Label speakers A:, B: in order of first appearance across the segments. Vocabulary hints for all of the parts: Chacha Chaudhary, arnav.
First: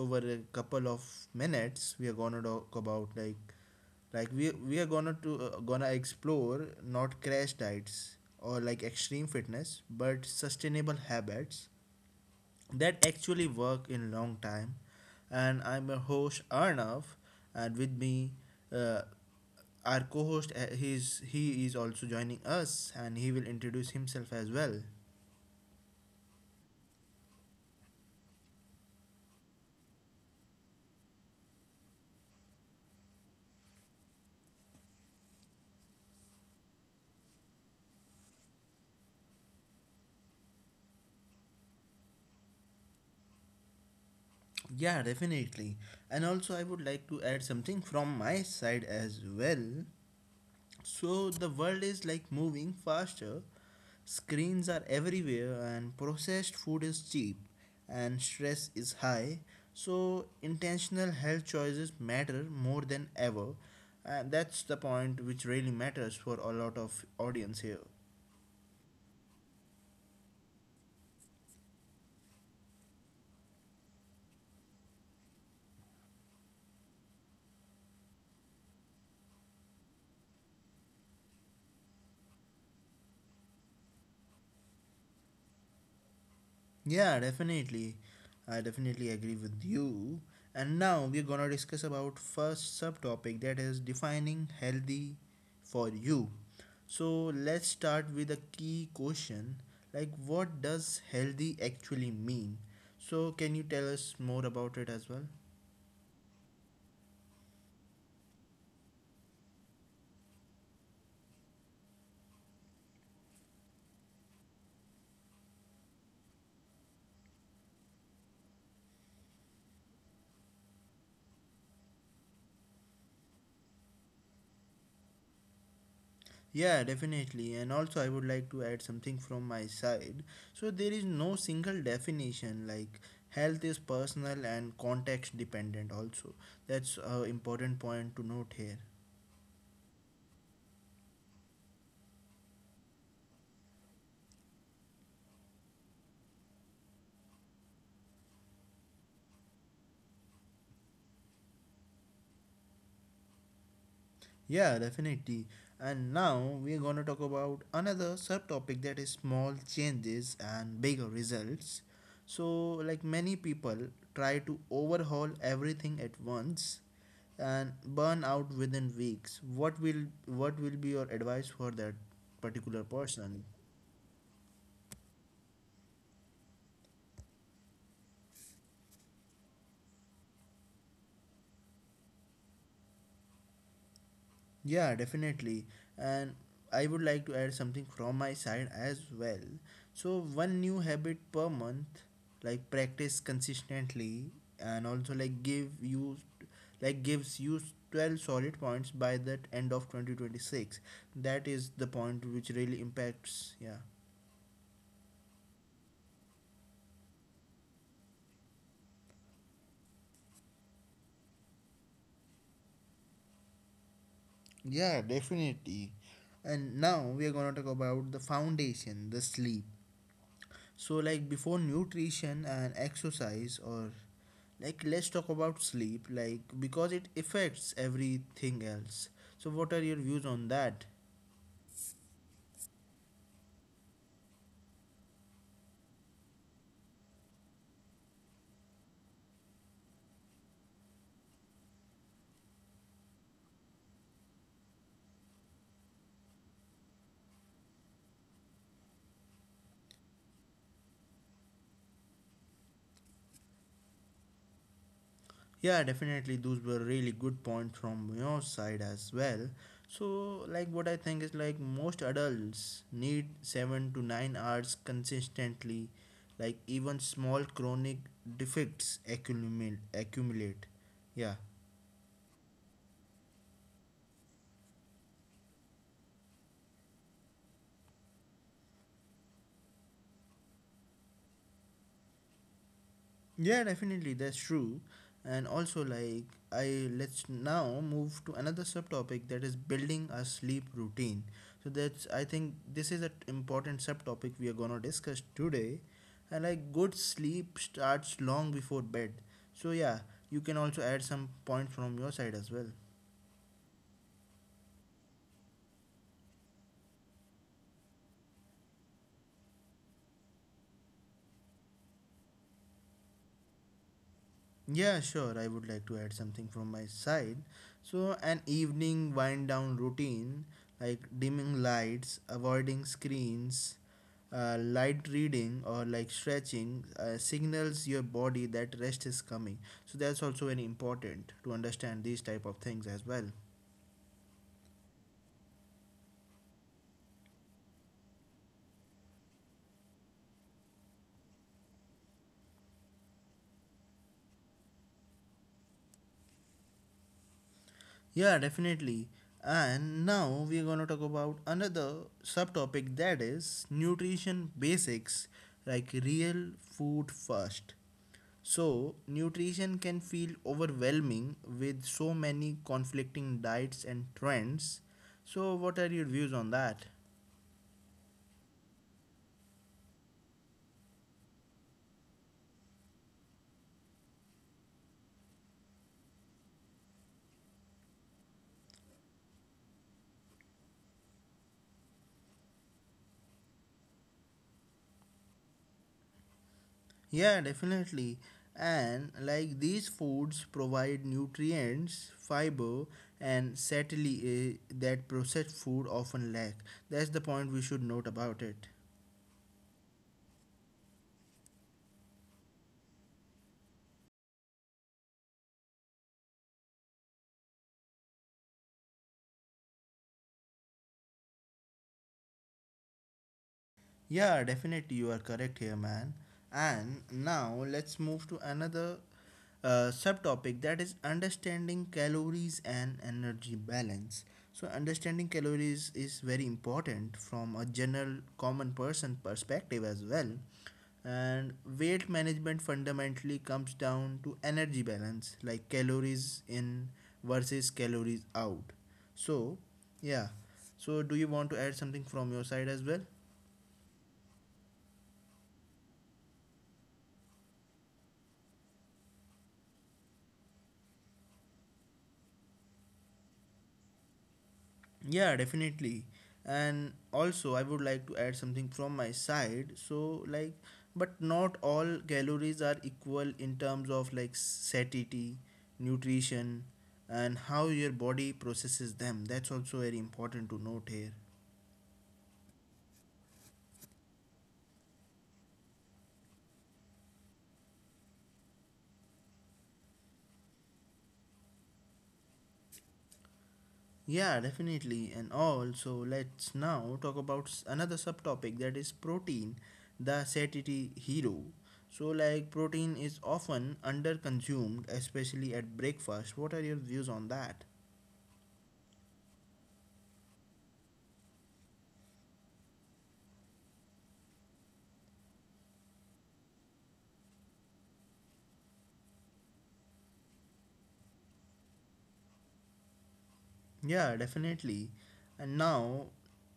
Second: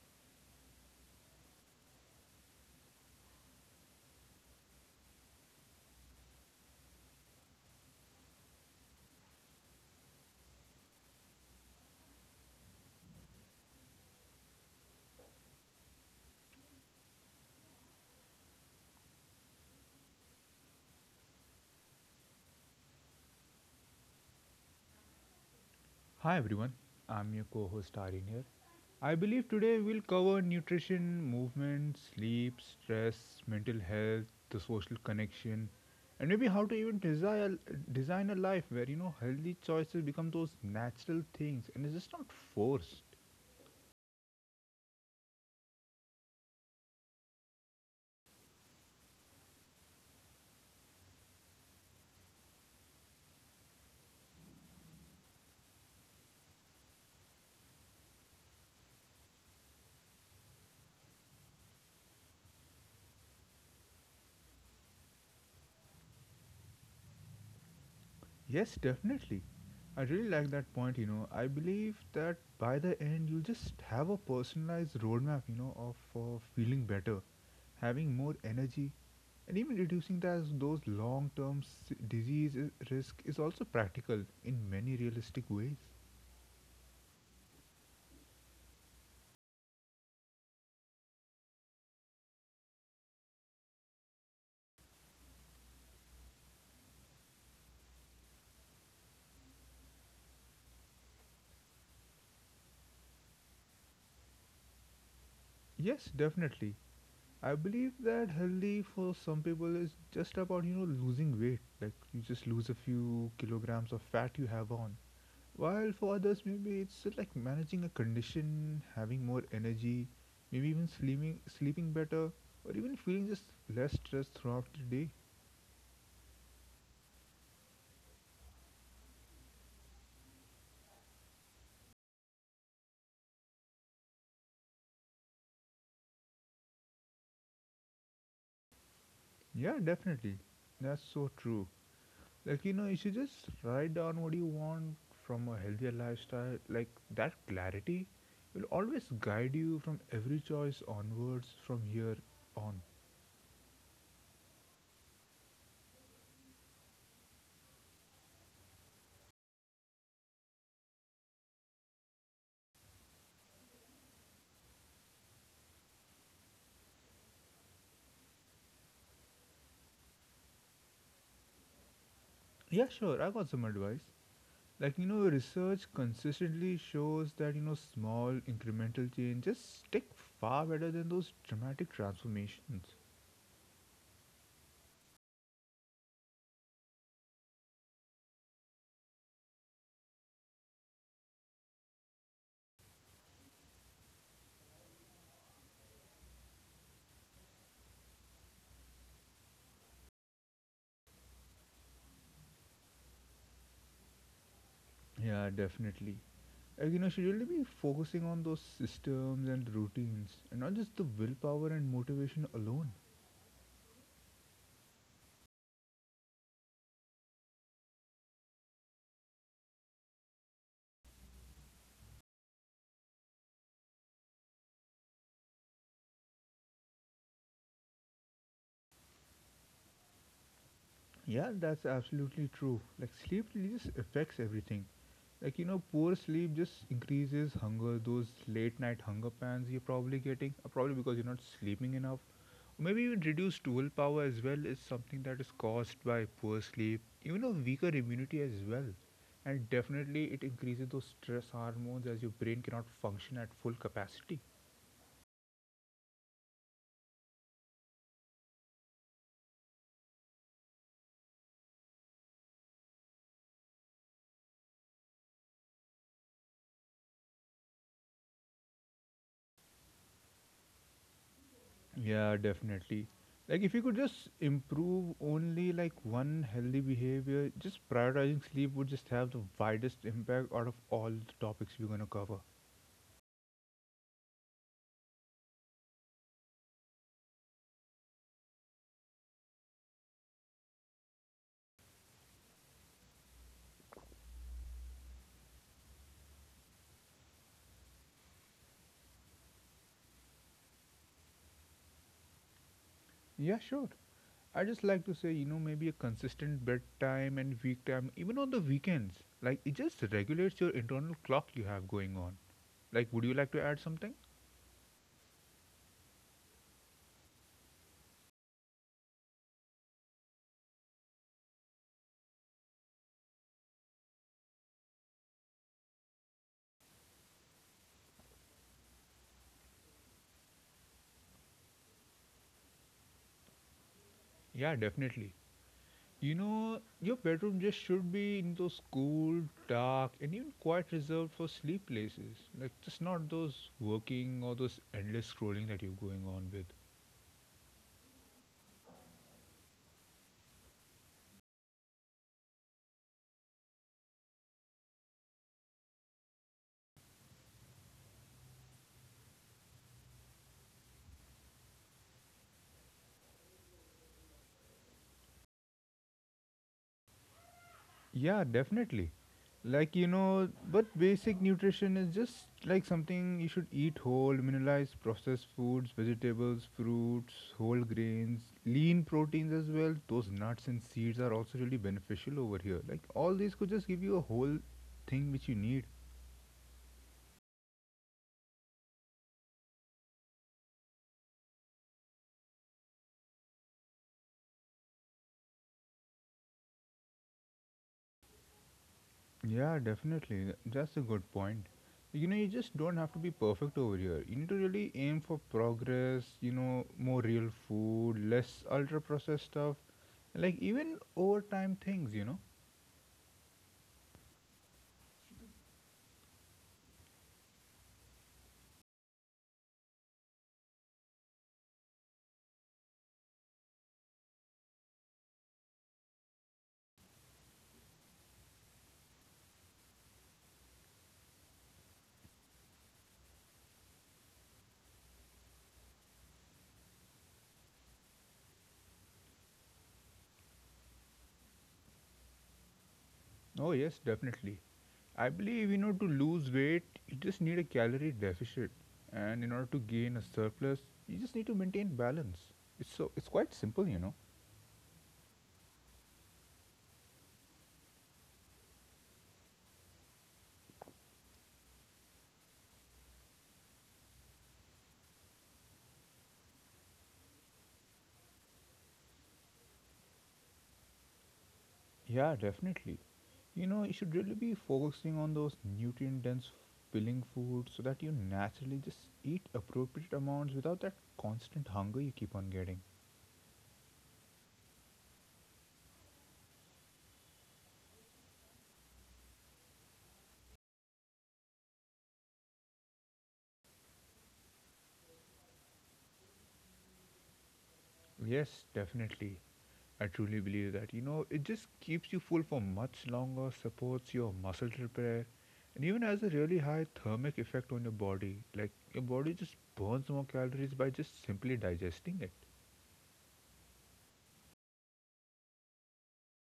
A: over a couple of minutes we are going to talk about like we are gonna to gonna explore not crash diets or like extreme fitness but sustainable habits that actually work in long time. And I'm your host Arnav, and with me, uh, our co-host, he is also joining us and he will introduce himself as well.
B: Hi everyone, I'm your co host Aryan here. I believe today we'll cover nutrition, movement, sleep, stress, mental health, the social connection, and maybe how to even design a life where you know healthy choices become those natural things and it's just not forced.
A: Yeah, definitely. And also I would like to add something from my side as well. So the world is like moving faster. Screens are everywhere, and processed food is cheap, and stress is high. So, intentional health choices matter more than ever. And that's the point which really matters for a lot of audience here.
B: Yes, definitely. I really like that point, you know. I believe that by the end, you just have a personalized roadmap, you know, of for feeling better, having more energy, and even reducing those long term disease risk is also practical in many realistic ways.
A: Yeah, definitely. I definitely agree with you. And now we're going to discuss about first subtopic, that is defining healthy for you. So let's start with a key question like what does healthy actually mean? So can you tell us more about it as well?
B: Yes, definitely. I believe that healthy for some people is just about, you know, losing weight. Like, you just lose a few kilograms of fat you have on. While for others, maybe it's like managing a condition, having more energy, maybe even sleeping better, or even feeling just less stressed throughout the day.
A: Yeah, definitely. And also, I would like to add something from my side. So, there is no single definition, like, health is personal and context dependent, also. That's an important point to note here.
B: Yeah, definitely. That's so true. Like, you know, you should just write down what you want from a healthier lifestyle. Like, that clarity will always guide you from every choice onwards from here on.
A: Yeah, definitely. And now we're going to talk about another subtopic, that is small changes and bigger results. So, like many people try to overhaul everything at once, and burn out within weeks. What will be your advice for that particular
B: Yeah, sure, I
A: person?
B: got some advice. Like, you know, research consistently shows that, you know, small incremental changes stick far better than those dramatic transformations.
A: Yeah, definitely. And I would like to add something from my side as well. So one new habit per month, like practice consistently, and also gives you 12 solid points by that end of 2026. That is the point which really impacts, yeah.
B: Yeah, definitely. Like, you know, should really be focusing on those systems and routines and not just the willpower and motivation alone.
A: Yeah, definitely. And now we are going to talk about the foundation, the sleep. So, like before nutrition and exercise, or like let's talk about sleep, like because it affects everything else. So, what are your views on that?
B: Yeah, that's absolutely true. Like, sleep really just affects everything. Like, you know, poor sleep just increases hunger. Those late night hunger pans you're probably getting, probably because you're not sleeping enough. Maybe even reduced willpower as well is something that is caused by poor sleep. Even a weaker immunity as well. And definitely it increases those stress hormones as your brain cannot function at full capacity.
A: Yeah, definitely. Those were really good points from your side as well. So, like, what I think is like most adults need 7 to 9 hours consistently. Like, even small chronic defects accumulate. Yeah.
B: Yeah, definitely. Like if you could just improve only like one healthy behavior, just prioritizing sleep would just have the widest impact out of all the topics we're gonna cover.
A: Yeah, definitely, that's true. And also, like, I let's now move to another subtopic, that is building a sleep routine. So that's I think this is an important subtopic we are gonna discuss today. And like, good sleep starts long before bed. So yeah, you can also add some points from your side as well.
B: Yeah, sure. I just like to say, you know, maybe a consistent bedtime and week time, even on the weekends. Like it just regulates your internal clock you have going on. Like, would you like to add something?
A: Yeah, sure. I would like to add something from my side. So, an evening wind down routine like dimming lights, avoiding screens, light reading, or like stretching signals your body that rest is coming. So, that's also very important to understand these type of things as well.
B: Yeah, definitely. You know, your bedroom just should be in those cool, dark, and even quite reserved for sleep places. Like, just not those working or those endless scrolling that you're going on with.
A: Yeah, definitely. And now we're going to talk about another subtopic, that is nutrition basics like real food first. So, nutrition can feel overwhelming with so many conflicting diets and trends. So, what are your views on that?
B: Yeah, definitely. Like, you know, but basic nutrition is just like something you should eat whole, mineralize processed foods, vegetables, fruits, whole grains, lean proteins as well. Those nuts and seeds are also really beneficial over here. Like, all these could just give you a whole thing which you need.
A: Yeah, definitely. And like these foods provide nutrients, fiber, and certainly that processed food often lack. That's the point we should note about it.
B: Yeah, definitely. That's a good point. You know, you just don't have to be perfect over here. You need to really aim for progress, you know, more real food, less ultra processed stuff, like even over time things, you know.
A: Yeah, definitely, you are correct here, man. And now let's move to another subtopic, that is understanding calories and energy balance. So, understanding calories is very important from a general common person perspective as well. And weight management fundamentally comes down to energy balance, like calories in versus calories out. So, yeah. So, do you want to add something from your side as well?
B: Oh, yes, definitely. I believe, you know, to lose weight, you just need a calorie deficit. And in order to gain a surplus, you just need to maintain balance. It's quite simple, you know.
A: Yeah, definitely. And also, I would like to add something from my side. So, like, but not all calories are equal in terms of like satiety, nutrition, and how your body processes them. That's also very important to note here.
B: Yeah, definitely. You know, you should really be focusing on those nutrient dense filling foods so that you naturally just eat appropriate amounts without that constant hunger you keep on getting.
A: Yeah, definitely. And also, let's now talk about another subtopic, that is protein, the satiety hero. So, like, protein is often under consumed, especially at breakfast. What are your views on that?
B: Yes, definitely. I truly believe that. You know, it just keeps you full for much longer, supports your muscle repair, and even has a really high thermic effect on your body. Like, your body just burns more calories by just simply digesting it.
A: Yeah, definitely. And now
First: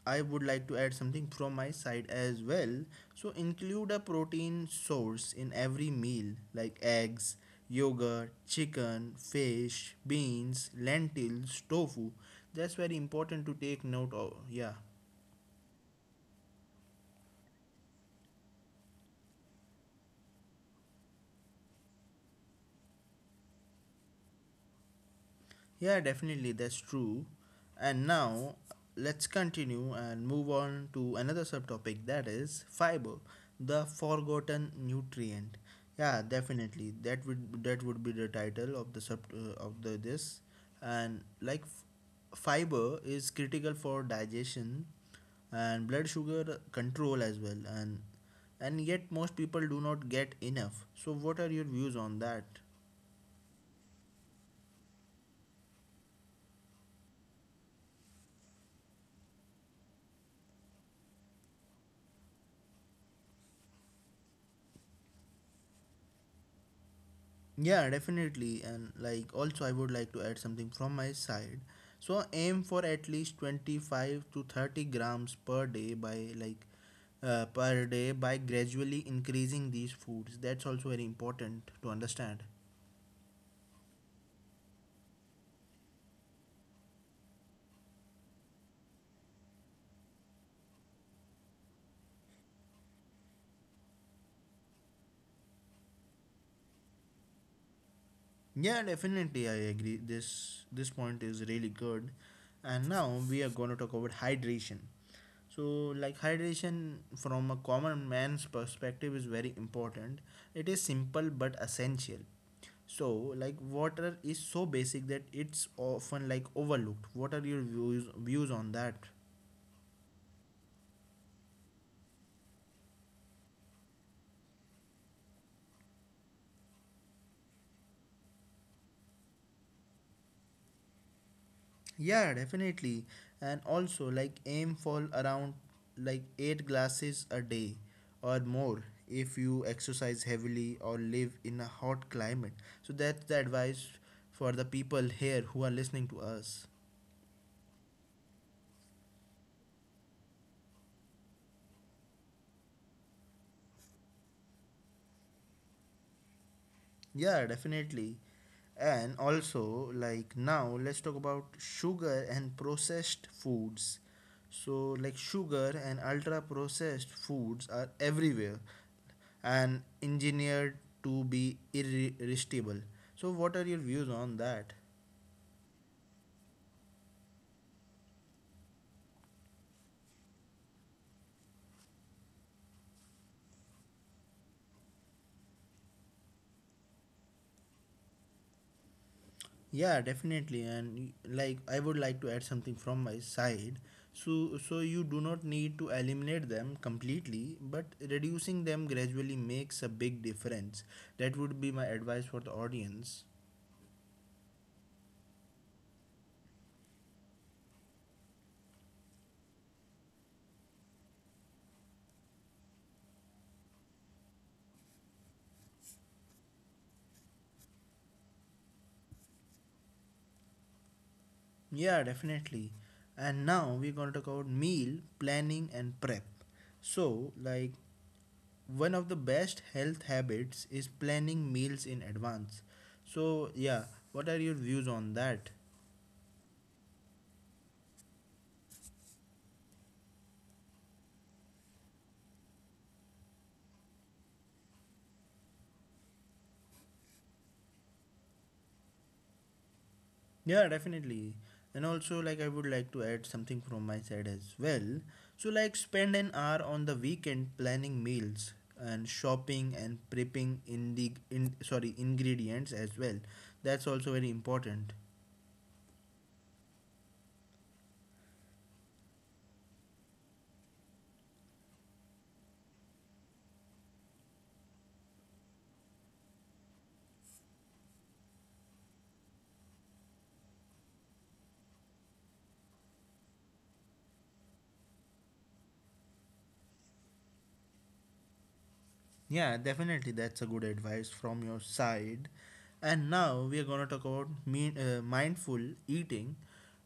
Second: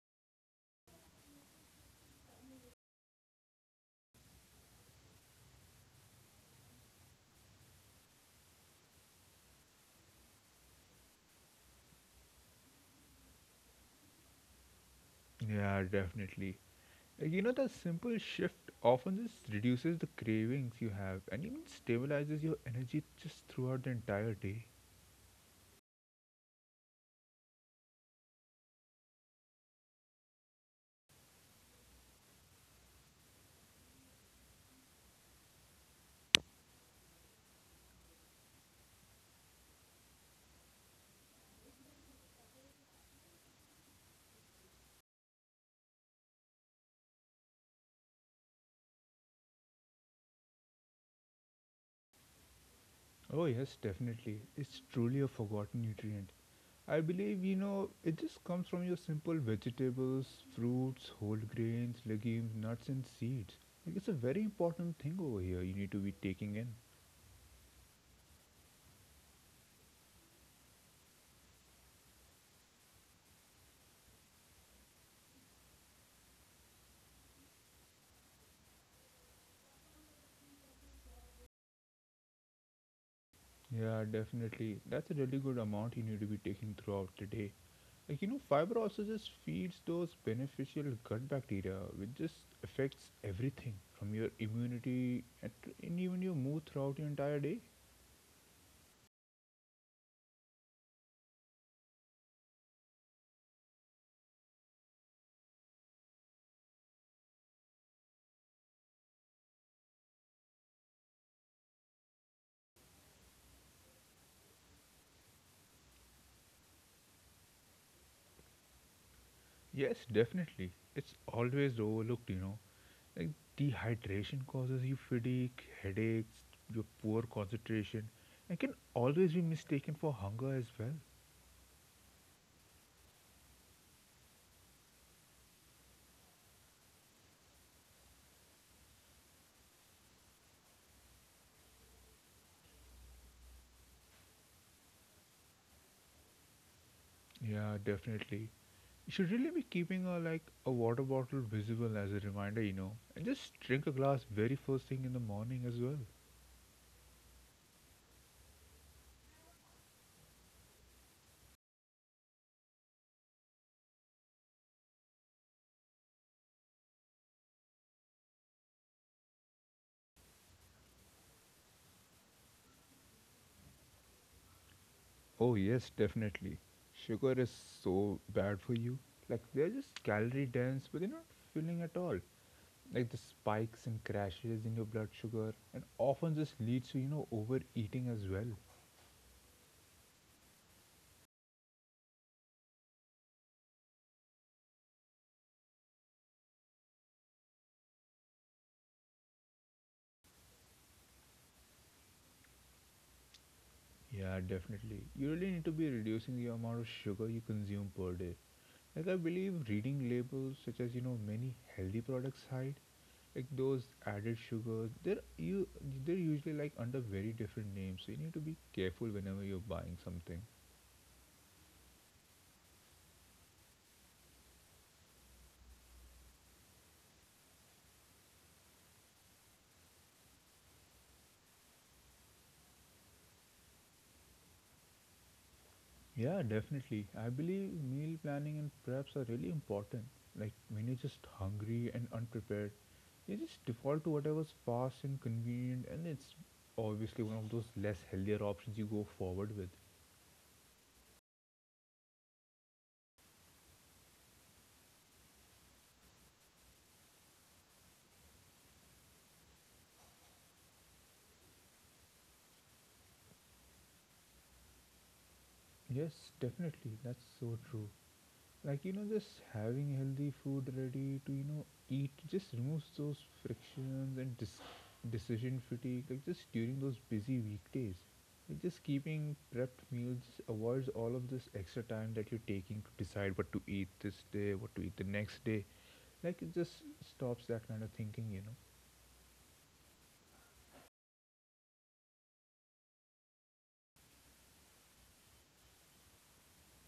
A: I would like to add something from my side as well. So include a protein source in every meal like eggs, yogurt, chicken, fish, beans, lentils, tofu. That's very important to take note of. Yeah.
B: Yeah, definitely. You know, the simple shift often just reduces the cravings you have and even stabilizes your energy just throughout the entire day.
A: Yeah, definitely, that's true. And now let's continue and move on to another subtopic, that is fiber, the forgotten nutrient. Yeah, definitely. That would be the title of the this. And like fiber is critical for digestion and blood sugar control as well. And yet most people do not get enough. So what are your views on that?
B: Oh, yes, definitely. It's truly a forgotten nutrient. I believe, you know, it just comes from your simple vegetables, fruits, whole grains, legumes, nuts, and seeds. Like, it's a very important thing over here you need to be taking in.
A: Yeah, definitely. And like also I would like to add something from my side. So aim for at least 25 to 30 grams per day by gradually increasing these foods. That's also very important to understand.
B: Yeah, definitely. That's a really good amount you need to be taking throughout the day. Like you know, fiber also just feeds those beneficial gut bacteria, which just affects everything from your immunity and even your mood throughout your entire day.
A: Yeah, definitely, I agree. This point is really good. And now we are going to talk about hydration. So, like hydration from a common man's perspective is very important. It is simple but essential. So, like water is so basic that it's often like overlooked. What are your views on that?
B: Yes, definitely. It's always overlooked, you know. Like dehydration causes you fatigue, headaches, your poor concentration, and can always be mistaken for hunger as well.
A: Yeah, definitely. And also like aim for around like 8 glasses a day or more if you exercise heavily or live in a hot climate. So that's the advice for the people here who are listening to us.
B: Yeah, definitely. You should really be keeping a like a water bottle visible as a reminder, you know, and just drink a glass very first thing in the morning as well.
A: Yeah, definitely. And also, like now, let's talk about sugar and processed foods. So, like sugar and ultra processed foods are everywhere and engineered to be irresistible. So, what are your views on that?
B: Oh, yes, definitely. Sugar is so bad for you. Like, they're just calorie dense, but they're not filling at all. Like, the spikes and crashes in your blood sugar, and often just leads to, you know, overeating as well.
A: Yeah, definitely. And like I would like to add something from my side. So you do not need to eliminate them completely, but reducing them gradually makes a big difference. That would be my advice for the audience.
B: Yeah, definitely. You really need to be reducing the amount of sugar you consume per day. Like, I believe reading labels such as, you know, many healthy products hide. Like those added sugars, they're usually like under very different names, so you need to be careful whenever you're buying something.
A: Yeah, definitely. And now we're going to talk about meal planning and prep. So, like one of the best health habits is planning meals in advance. So, yeah, what are your views on that?
B: Yeah, definitely. I believe meal planning and preps are really important. Like when you're just hungry and unprepared, you just default to whatever's fast and convenient, and it's obviously one of those less healthier options you go forward with.
A: Yeah, definitely. And also, like, I would like to add something from my side as well. So, like, spend an hour on the weekend planning meals and shopping and prepping in the in sorry, ingredients as well. That's also very important.
B: Yes, definitely. That's so true. Like you know, just having healthy food ready to, you know, eat just removes those frictions and decision fatigue, like just during those busy weekdays. Like just keeping prepped meals just avoids all of this extra time that you're taking to decide what to eat this day, what to eat the next day. Like it just stops that kind of thinking, you know.
A: Yeah, definitely, that's a good advice from your side. And now we are gonna talk about mindful eating,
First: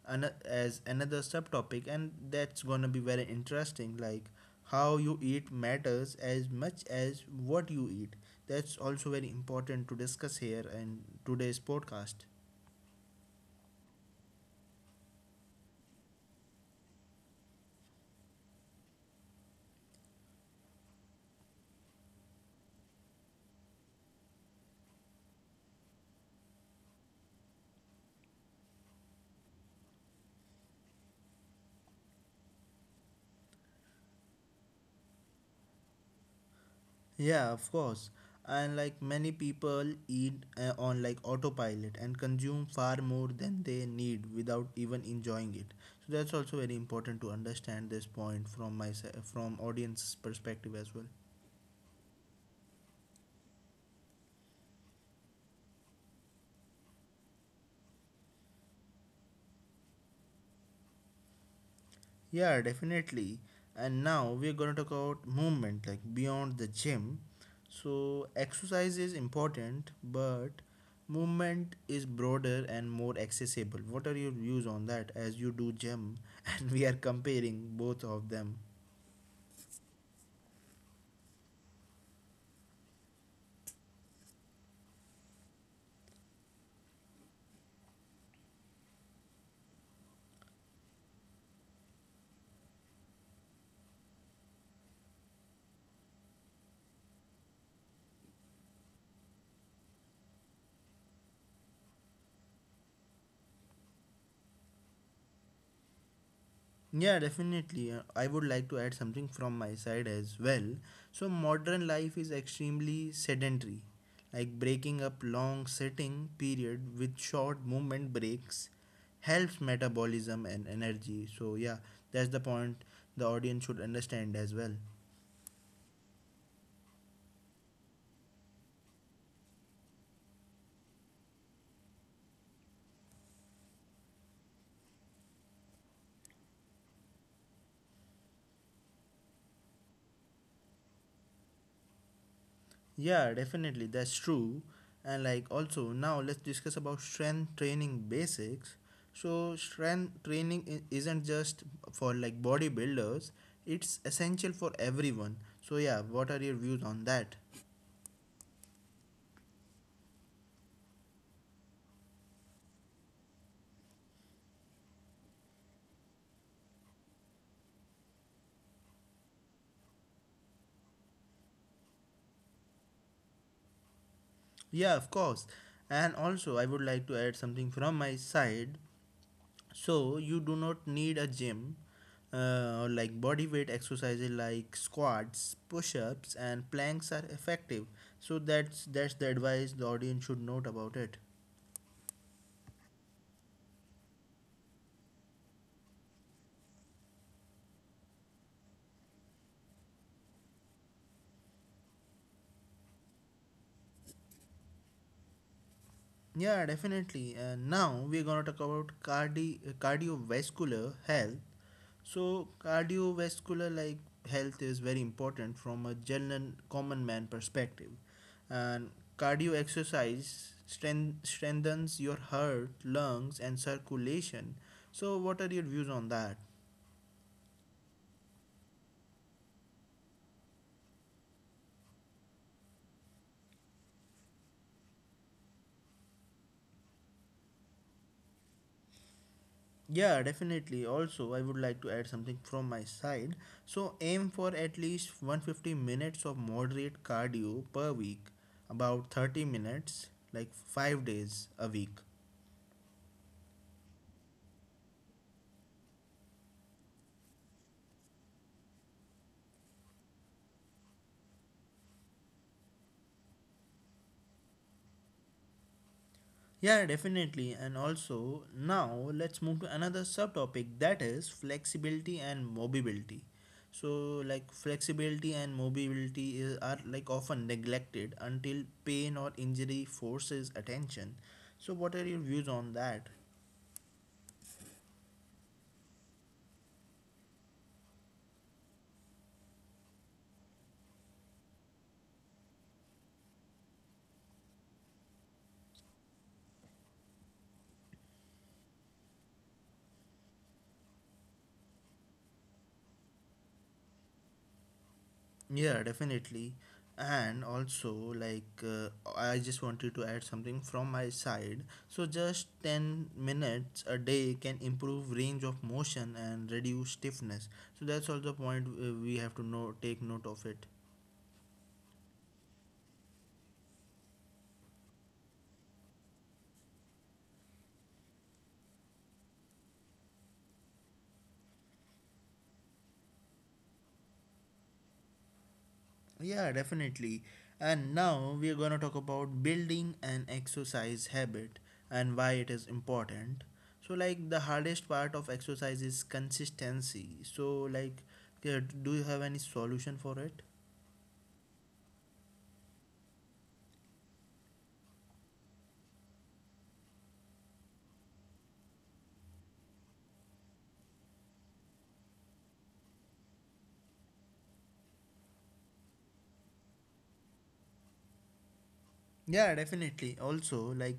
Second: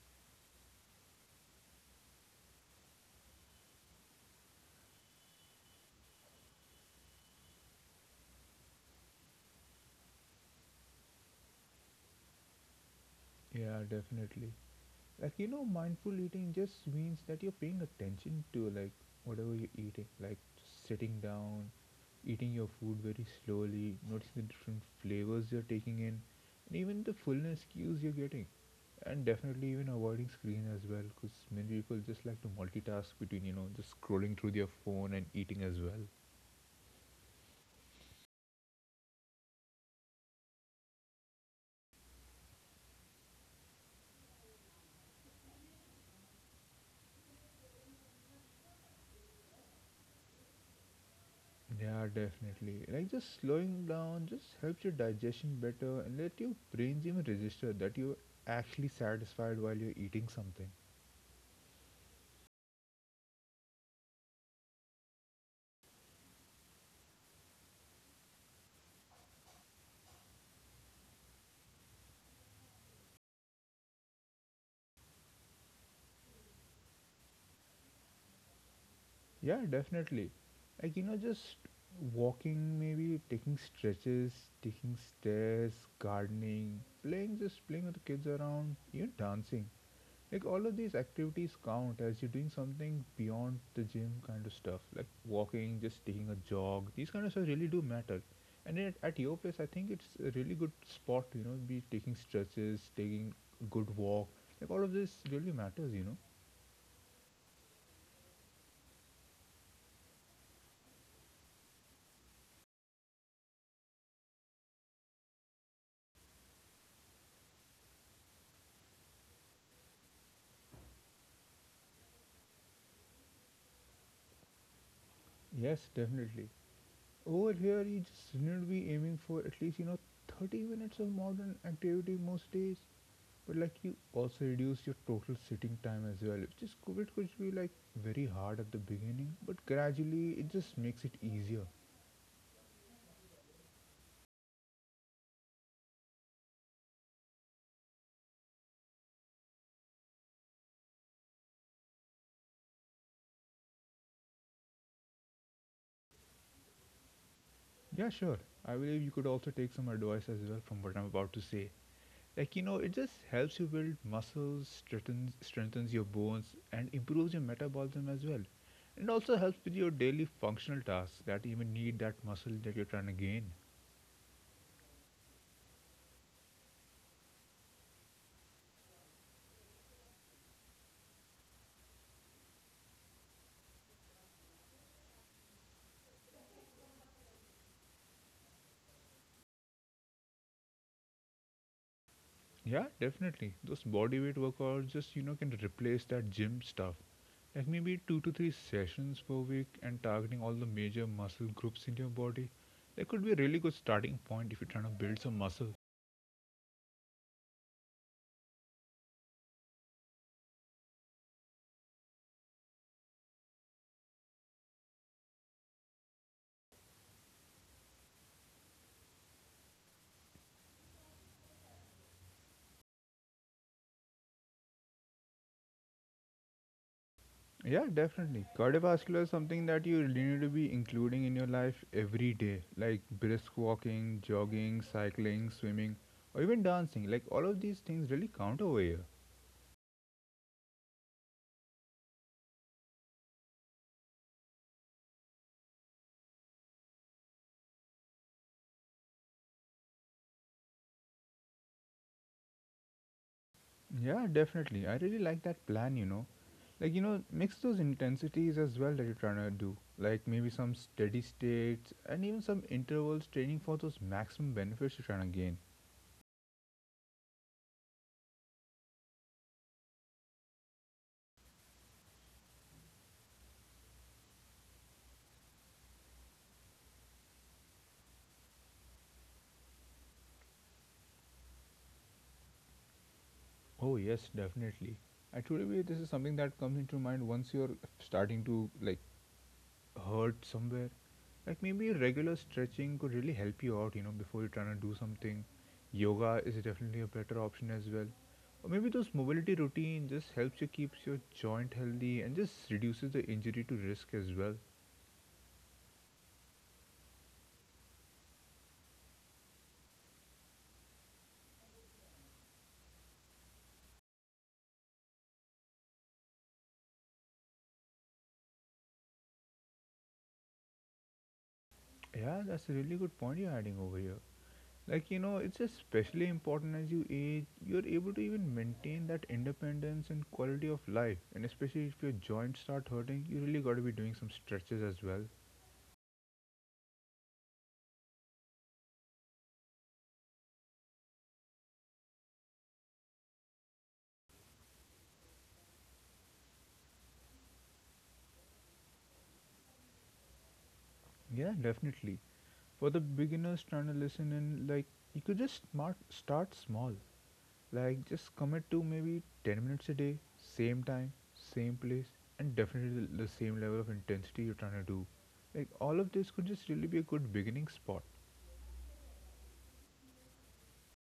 A: as another subtopic, and that's gonna be very interesting. Like how you eat matters as much as what you eat. That's also very important to discuss here in today's podcast.
B: Yeah, definitely. Like you know, mindful eating just means that you're paying attention to like whatever you're eating. Like just sitting down, eating your food very slowly, noticing the different flavors you're taking in, and even the fullness cues you're getting. And definitely even avoiding screen as well, because many people just like to multitask between, you know, just scrolling through their phone and eating as well.
A: Yeah, of course. And like many people eat on like autopilot and consume far more than they need without even enjoying it. So that's also very important to understand this point from audience's perspective as well.
B: Yeah, definitely. Like just slowing down just helps your digestion better and let your brain even register that you're actually satisfied while you're eating something.
A: Yeah, definitely. And now we're going to talk about movement, like beyond the gym. So, exercise is important, but movement is broader and more accessible. What are your views on that as you do gym and we are comparing both of them?
B: Yeah, definitely. Like you know, just walking, maybe taking stretches, taking stairs, gardening, playing, just playing with the kids around, even dancing. Like all of these activities count as you're doing something beyond the gym kind of stuff, like walking, just taking a jog. These kind of stuff really do matter. And at your place, I think it's a really good spot, to, you know, be taking stretches, taking a good walk. Like all of this really matters, you know.
A: Yeah, definitely. I would like to add something from my side as well. So, modern life is extremely sedentary, like breaking up long sitting period with short movement breaks helps metabolism and energy. So, yeah, that's the point the audience should understand as well.
B: Yes, definitely. Over here, you just need to be aiming for at least, you know, 30 minutes of modern activity most days. But like you also reduce your total sitting time as well. Just COVID could be like very hard at the beginning, but gradually it just makes it easier.
A: Yeah, definitely, that's true. And like also now let's discuss about strength training basics. So strength training isn't just for like bodybuilders, it's essential for everyone. So yeah, what are your views on that?
B: Yeah, sure. I believe you could also take some advice as well from what I'm about to say. Like you know, it just helps you build muscles, strengthens your bones, and improves your metabolism as well. And also helps with your daily functional tasks that even need that muscle that you're trying to gain.
A: Yeah, of course. And also I would like to add something from my side. So you do not need a gym, or like body weight exercises like squats, push-ups and planks are effective. So that's the advice the audience should note about it.
B: Yeah, definitely. Those body weight workouts just, you know, can replace that gym stuff. Like maybe two to three sessions per week and targeting all the major muscle groups in your body. That could be a really good starting point if you're trying to build some muscle.
A: Yeah, definitely. And now we're going to talk about cardiovascular health. So cardiovascular like health is very important from a general common man perspective. And cardio exercise strengthens your heart, lungs and circulation. So what are your views on that?
B: Yeah, definitely. Cardiovascular is something that you really need to be including in your life every day, like brisk walking, jogging, cycling, swimming, or even dancing. Like all of these things really count over here.
A: Yeah, definitely. Also, I would like to add something from my side. So aim for at least 150 minutes of moderate cardio per week, about 30 minutes like 5 days a week.
B: Yeah, definitely. I really like that plan, you know. Like you know, mix those intensities as well that you're trying to do, like maybe some steady states and even some intervals training for those maximum benefits you're trying to gain.
A: Yeah, definitely. And also, now let's move to another subtopic, that is flexibility and mobility. So, like flexibility and mobility are like often neglected until pain or injury forces attention. So, what are your views on that?
B: Oh yes, definitely. I truly believe this is something that comes into mind once you're starting to like hurt somewhere. Like maybe regular stretching could really help you out, you know, before you're trying to do something. Yoga is definitely a better option as well, or maybe those mobility routine just helps you keeps your joint healthy and just reduces the injury to risk as well.
A: Yeah, definitely. And also, I just wanted to add something from my side. So, just 10 minutes a day can improve range of motion and reduce stiffness. So, that's also a point we have to know, take note of it.
B: Yeah, that's a really good point you're adding over here. Like, you know, it's especially important as you age, you're able to even maintain that independence and quality of life. And especially if your joints start hurting, you really got to be doing some stretches as well.
A: Yeah, definitely. And now we are going to talk about building an exercise habit and why it is important. So, like, the hardest part of exercise is consistency. So, like, do you have any solution for it?
B: Yeah, definitely. For the beginners trying to listen in, like, you could just start small. Like, just commit to maybe 10 minutes a day, same time, same place, and definitely the same level of intensity you're trying to do. Like, all of this could just really be a good beginning spot.
A: Yeah, definitely. Also, like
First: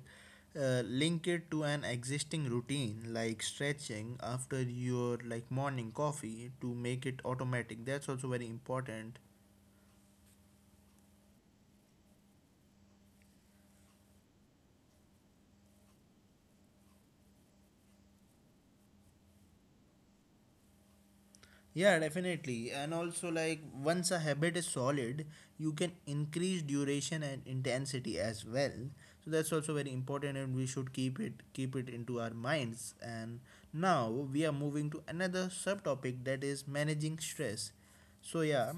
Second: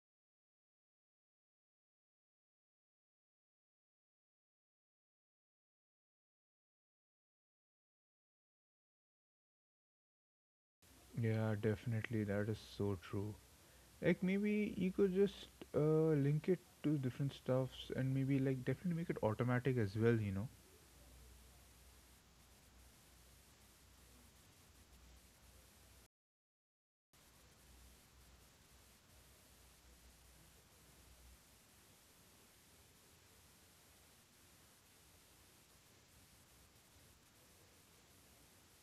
A: link it to an existing routine, like stretching after your like morning coffee to make it automatic. That's also very important.
B: Yeah, definitely. That is so true. Like maybe you could just link it to different stuffs and maybe like definitely make it automatic as well, you know.
A: Yeah, definitely. And also, like, once a habit is solid, you can increase duration and intensity as well. So that's also very important, and we should keep it into our minds. And now we are moving to another subtopic that is managing stress. So yeah,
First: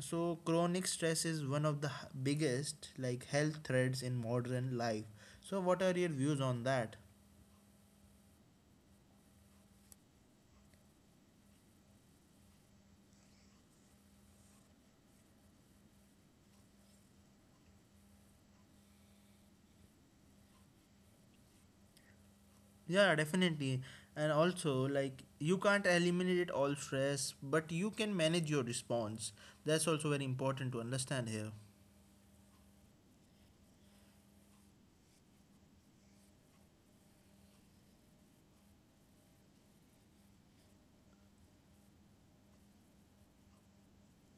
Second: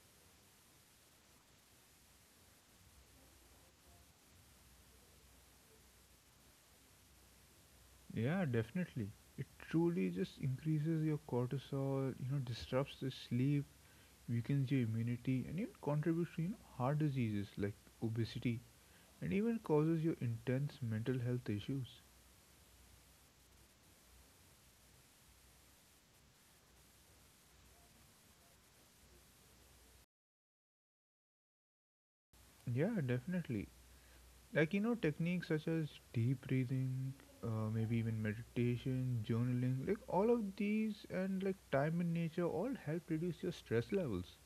A: so chronic stress is one of the biggest like health threats in modern life. So what are your views on that?
B: Yeah, definitely. It truly just increases your cortisol, you know, disrupts the sleep, weakens your immunity and even contributes to, you know, heart diseases like obesity and even causes your intense mental health issues.
A: Yeah, definitely. And also, like, you can't eliminate all stress, but you can manage your response. That's also very important to understand here.
B: Yeah, definitely. Like, you know, techniques such as deep breathing, maybe even meditation, journaling, like all of these and like time in nature all help reduce your stress levels.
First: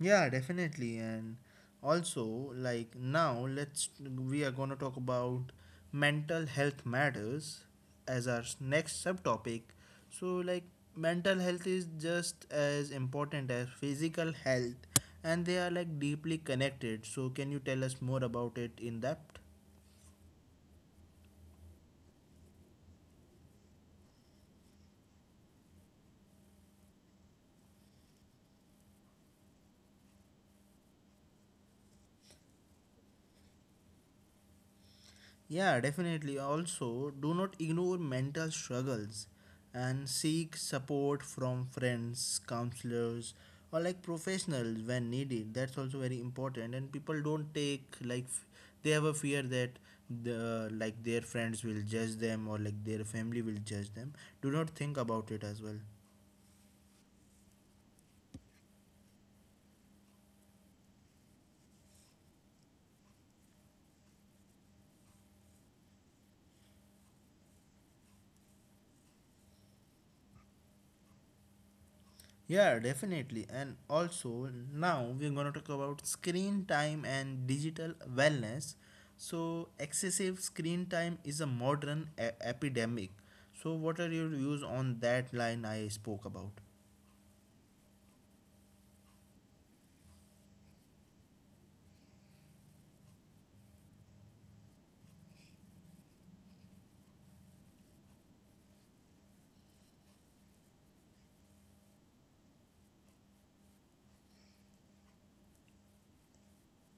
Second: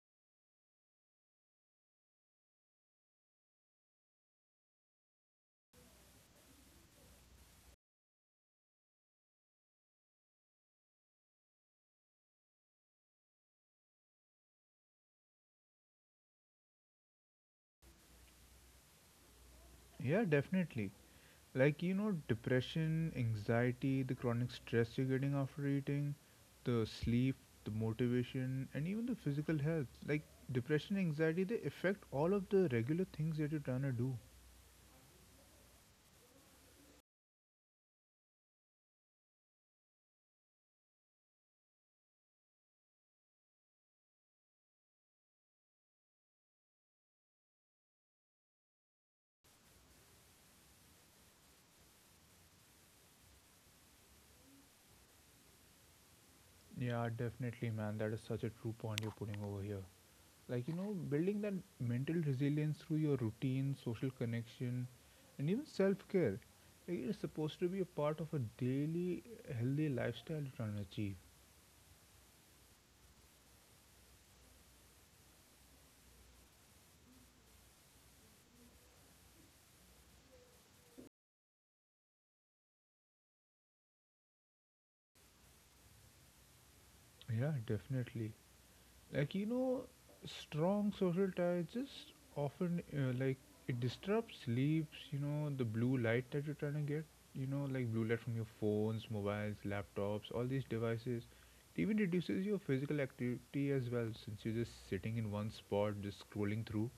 A: Yeah, definitely. And also, like, now let's we are going to talk about mental health matters as our next subtopic. So, like, mental health is just as important as physical health, and they are like deeply connected. So, can you tell us more about it in depth?
B: Yeah, definitely. Like, you know, depression, anxiety, the chronic stress you're getting after eating, the sleep, the motivation, and even the physical health. Like depression, anxiety, they affect all of the regular things that you're trying to do.
A: Yeah, definitely. Also, do not ignore mental struggles and seek support from friends, counselors, or like professionals when needed. That's also very important. And people don't take like they have a fear that the like their friends will judge them or like their family will judge them. Do not think about it as well.
B: Yeah, definitely, man. That is such a true point you're putting over here. Like, you know, building that mental resilience through your routine, social connection, and even self-care, like it's supposed to be a part of a daily healthy lifestyle you're trying to achieve.
A: Yeah, definitely. And also, now we're going to talk about screen time and digital wellness. So, excessive screen time is a modern epidemic. So, what are your views on that line I spoke about?
B: Yeah, definitely. Like, you know, strong social ties just often, like it disrupts sleeps, you know, the blue light that you're trying to get, you know, like blue light from your phones, mobiles, laptops, all these devices. It even reduces your physical activity as well, since you're just sitting in one spot just scrolling through.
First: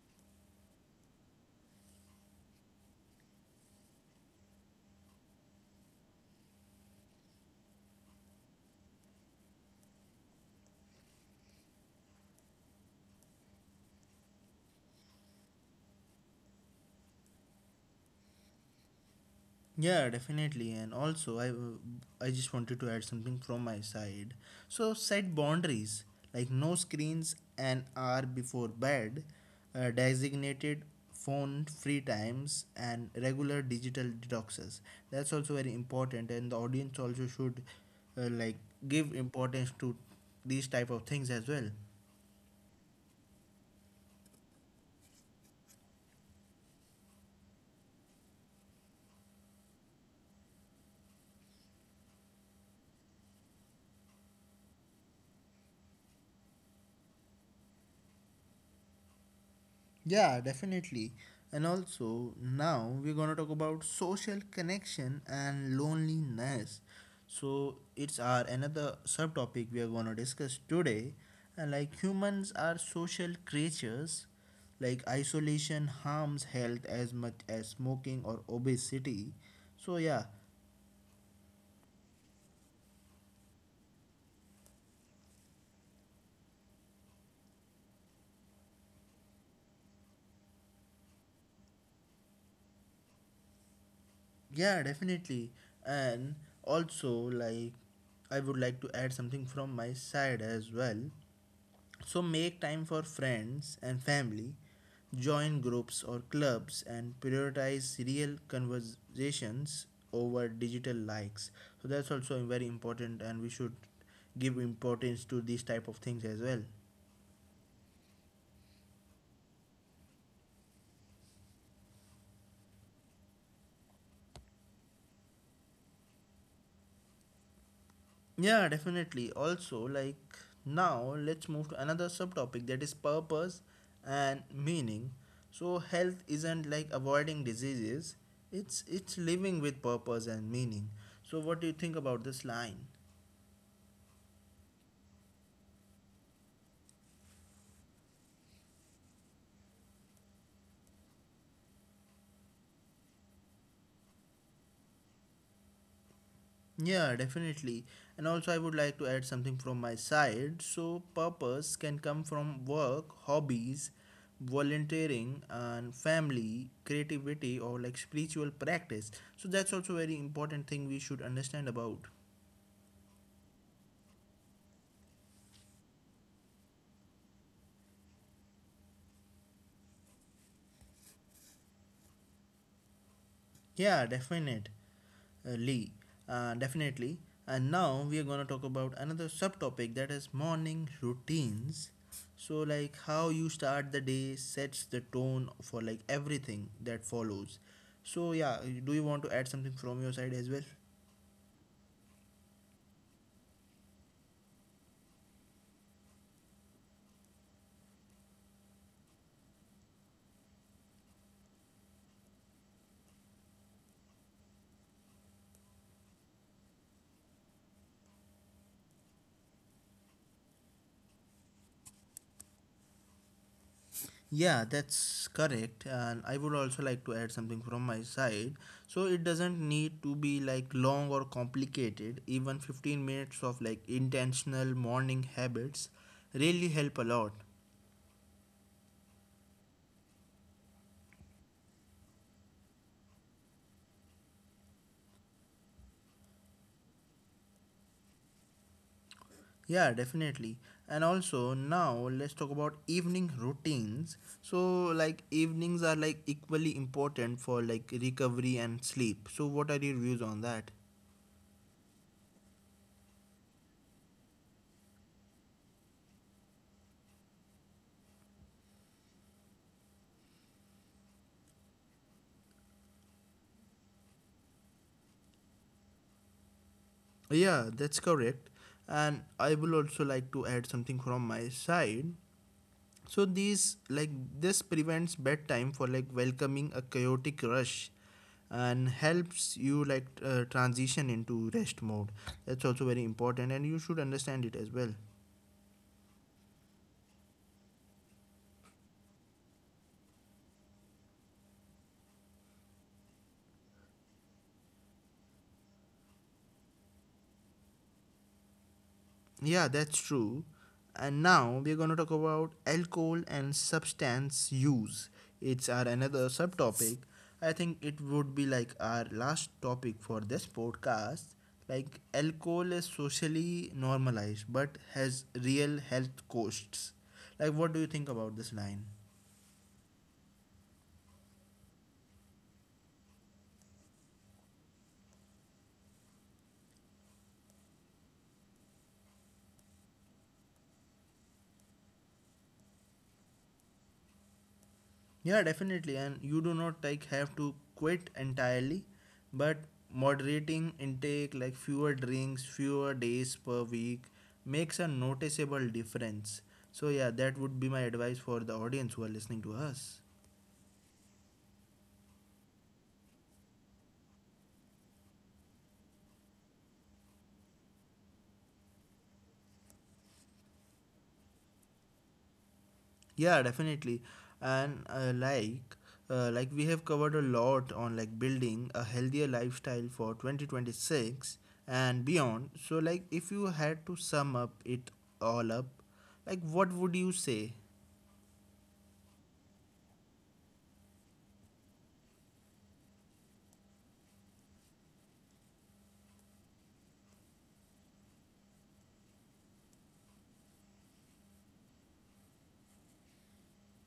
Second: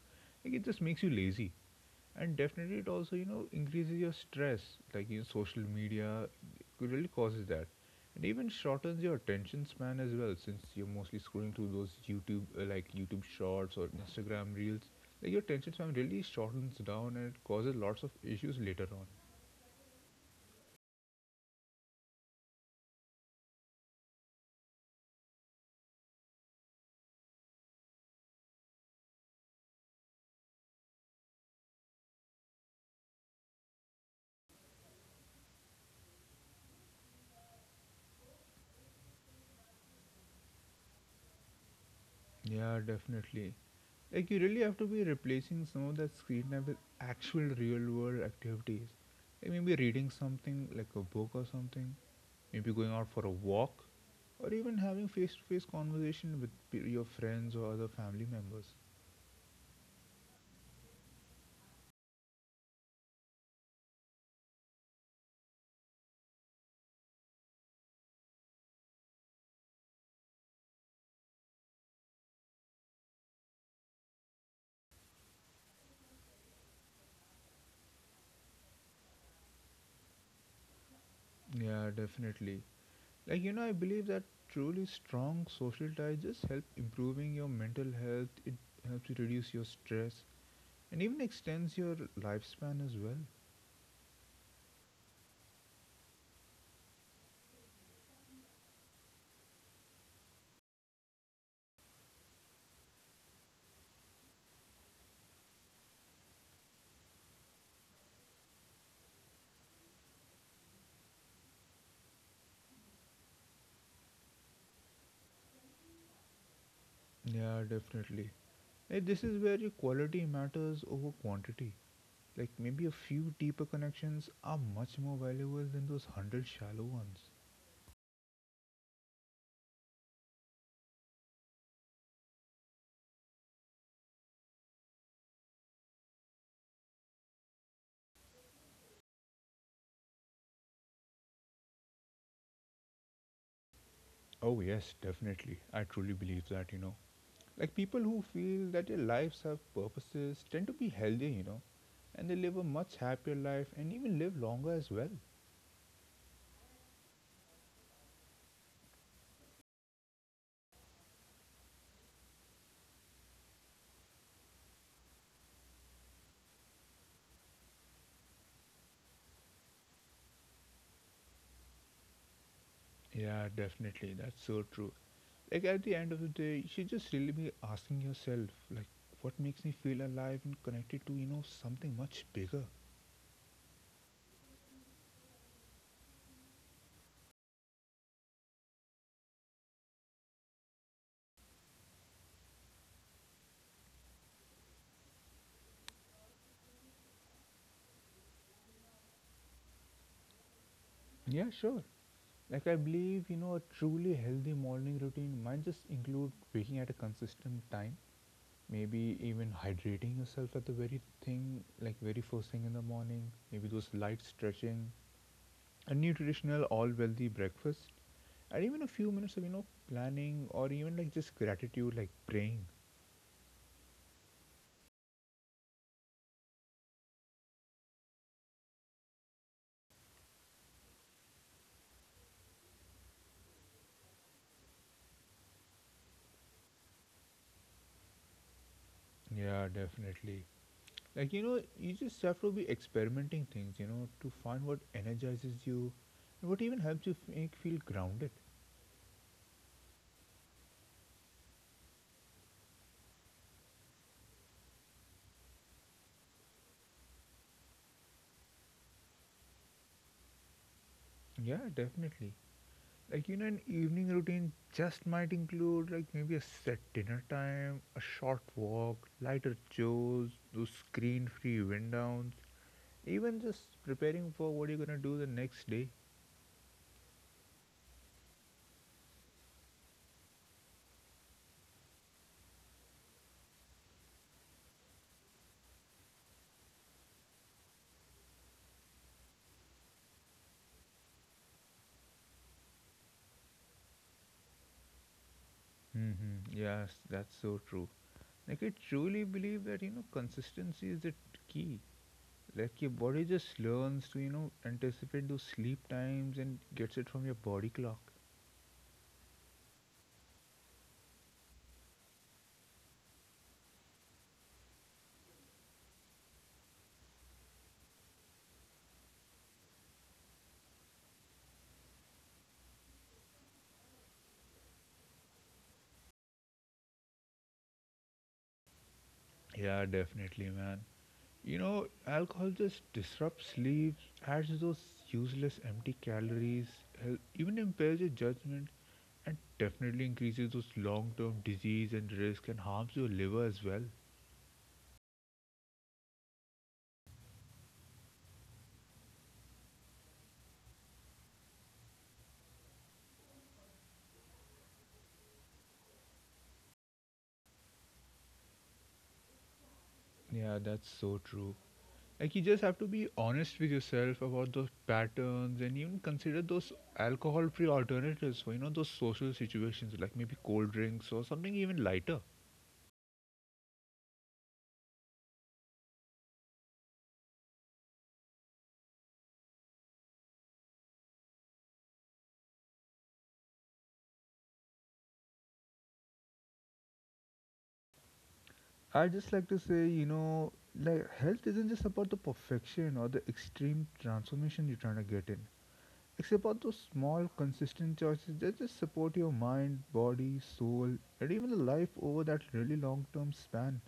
B: Like, it just makes you lazy. And definitely it also, you know, increases your stress. Like, you know, social media could really causes that, and even shortens your attention span as well, since you're mostly scrolling through those YouTube, like YouTube shorts or Instagram reels. Like, your attention span really shortens down and it causes lots of issues later on.
A: Yeah, definitely. And also, I just wanted to add something from my side. So set boundaries like no screens an hour before bed, designated phone free times, and regular digital detoxes. That's also very important, and the audience also should uh, like give importance to these type of things as well.
B: Yeah, definitely. Like, you really have to be replacing some of that screen time with actual real world activities. Like maybe reading something like a book or something, maybe going out for a walk, or even having face-to-face conversation with your friends or other family members.
A: Yeah, definitely. And also, now we're going to talk about social connection and loneliness. So, it's our another subtopic we are going to discuss today. And like humans are social creatures, like isolation harms health as much as smoking or obesity. So, yeah,
B: Yeah, definitely. Like, you know, I believe that truly strong social ties just help improving your mental health. It helps you reduce your stress and even extends your lifespan as well.
A: yeah, definitely. And also, like, I would like to add something from my side as well. So make time for friends and family, join groups or clubs, and prioritize real conversations over digital likes. So that's also very important, and we should give importance to these type of things as well.
B: Yeah, definitely. Like, this is where your quality matters over quantity. Like, maybe a few deeper connections are much more valuable than those hundred shallow ones.
A: Yeah, definitely. Also, like now, let's move to another subtopic that is purpose and meaning. So health isn't like avoiding diseases; it's living with purpose and meaning. So what do you think about this line?
B: Oh yes, definitely. I truly believe that, you know. Like, people who feel that their lives have purposes tend to be healthier, you know, and they live a much happier life and even live longer as well.
A: Yeah, definitely. And also, I would like to add something from my side. So, purpose can come from work, hobbies, volunteering, and family, creativity, or like spiritual practice. So, that's also very important thing we should understand about.
B: Yeah, definitely. That's so true. Like, at the end of the day, you should just really be asking yourself, like, what makes me feel alive and connected to, you know, something much bigger?
A: Yeah, definitely. uh, Definitely. And now we are going to talk about another subtopic that is morning routines. So, like how you start the day sets the tone for like everything that follows. So, yeah, do you want to add something from your side as well?
B: Yeah, sure. Like, I believe, you know, a truly healthy morning routine might just include waking at a consistent time, maybe even hydrating yourself at the very thing, like very first thing in the morning, maybe those light stretching, a nutritional all wealthy breakfast, and even a few minutes of, you know, planning or even like just gratitude, like praying.
A: Yeah, that's correct. And I would also like to add something from my side. So it doesn't need to be like long or complicated. Even 15 minutes of like intentional morning habits really help a lot.
B: Yeah, definitely. Like, you know, you just have to be experimenting things, you know, to find what energizes you and what even helps you make feel grounded.
A: Yeah, definitely. And also now let's talk about evening routines. So like evenings are like equally important for like recovery and sleep. So what are your views on that?
B: Yeah, definitely. Like, you know, an evening routine just might include, like, maybe a set dinner time, a short walk, lighter chores, those screen free wind downs, even just preparing for what you're gonna do the next day.
A: Yeah, that's correct. And I will also like to add something from my side. So these like this prevents bedtime for like welcoming a chaotic rush and helps you like transition into rest mode. That's also very important and you should understand it as well.
B: Hmm. Yes, that's so true. Like, I truly believe that, you know, consistency is the key. Like, your body just learns to, you know, anticipate those sleep times and gets it from your body clock.
A: Yeah, that's true. And now we're going to talk about alcohol and substance use. It's our another subtopic. I think it would be like our last topic for this podcast. Like alcohol is socially normalized but has real health costs. Like what do you think about this line?
B: Yeah, definitely, man. You know, alcohol just disrupts sleep, adds those useless empty calories, even impairs your judgment, and definitely increases those long term disease and risk and harms your liver as well.
A: Yeah, definitely. And you do not like have to quit entirely, but moderating intake like fewer drinks, fewer days per week makes a noticeable difference. So yeah, that would be my advice for the audience who are listening to us.
B: Yeah, that's so true. Like, you just have to be honest with yourself about those patterns and even consider those alcohol free alternatives for, you know, those social situations like maybe cold drinks or something even lighter.
A: Yeah, definitely. And we have covered a lot on like building a healthier lifestyle for 2026 and beyond. So like if you had to sum up it all up, like what would you say?
B: I just like to say, you know, like health isn't just about the perfection or the extreme transformation you're trying to get in. It's about those small, consistent choices that just support your mind, body, soul, and even the life over that really long term span.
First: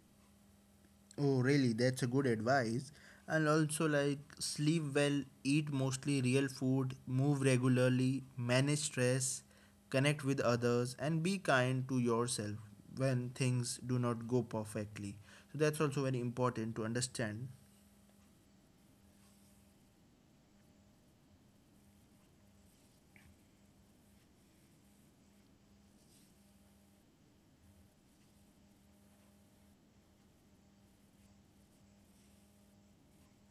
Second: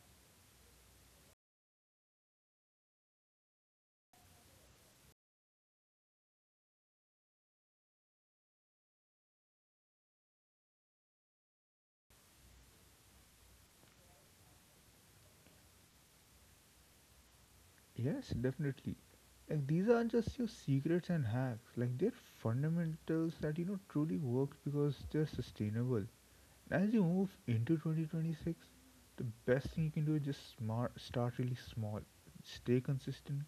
A: Oh, really? That's a good advice. And also, like, sleep well, eat mostly real food, move regularly, manage stress, connect with others, and be kind to yourself when things do not go perfectly. So, that's also very important to understand.
B: Yes, definitely. Like these aren't just your secrets and hacks. Like, they're fundamentals that, you know, truly work because they're sustainable. As you move into 2026, the best thing you can do is just smart, start really small, stay consistent,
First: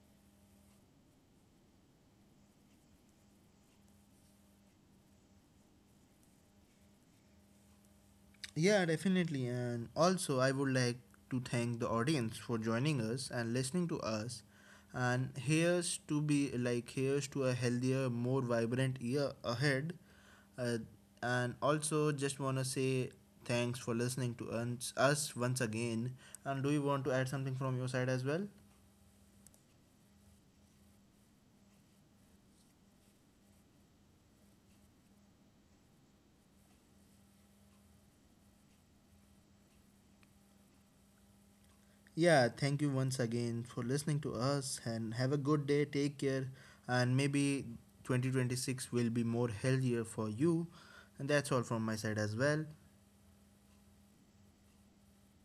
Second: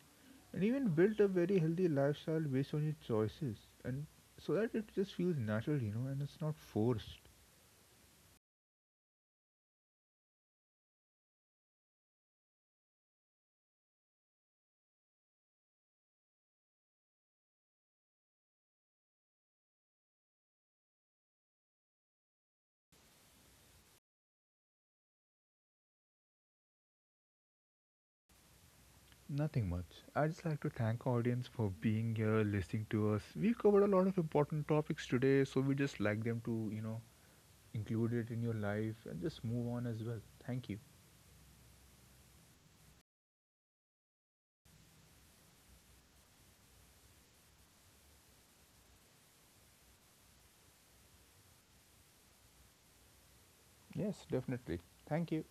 B: and even built a very healthy lifestyle based on your choices, and so that it just feels natural, you know, and it's not forced.
A: Yeah, definitely. And also, I would like to thank the audience for joining us and listening to us. And here's to a healthier, more vibrant year ahead. Uh, and also, just wanna say thanks for listening to us once again. And do you want to add something from your side as well?
B: Nothing much. I just like to thank audience for being here, listening to us. We've covered a lot of important topics today, so we just like them to, you know, include it in your life and just move on as well. Thank you.
A: Yeah, thank you once again for listening to us and have a good day. Take care. And maybe 2026 will be more healthier for you. And that's all from my side as well.
B: Yes, definitely. Thank you.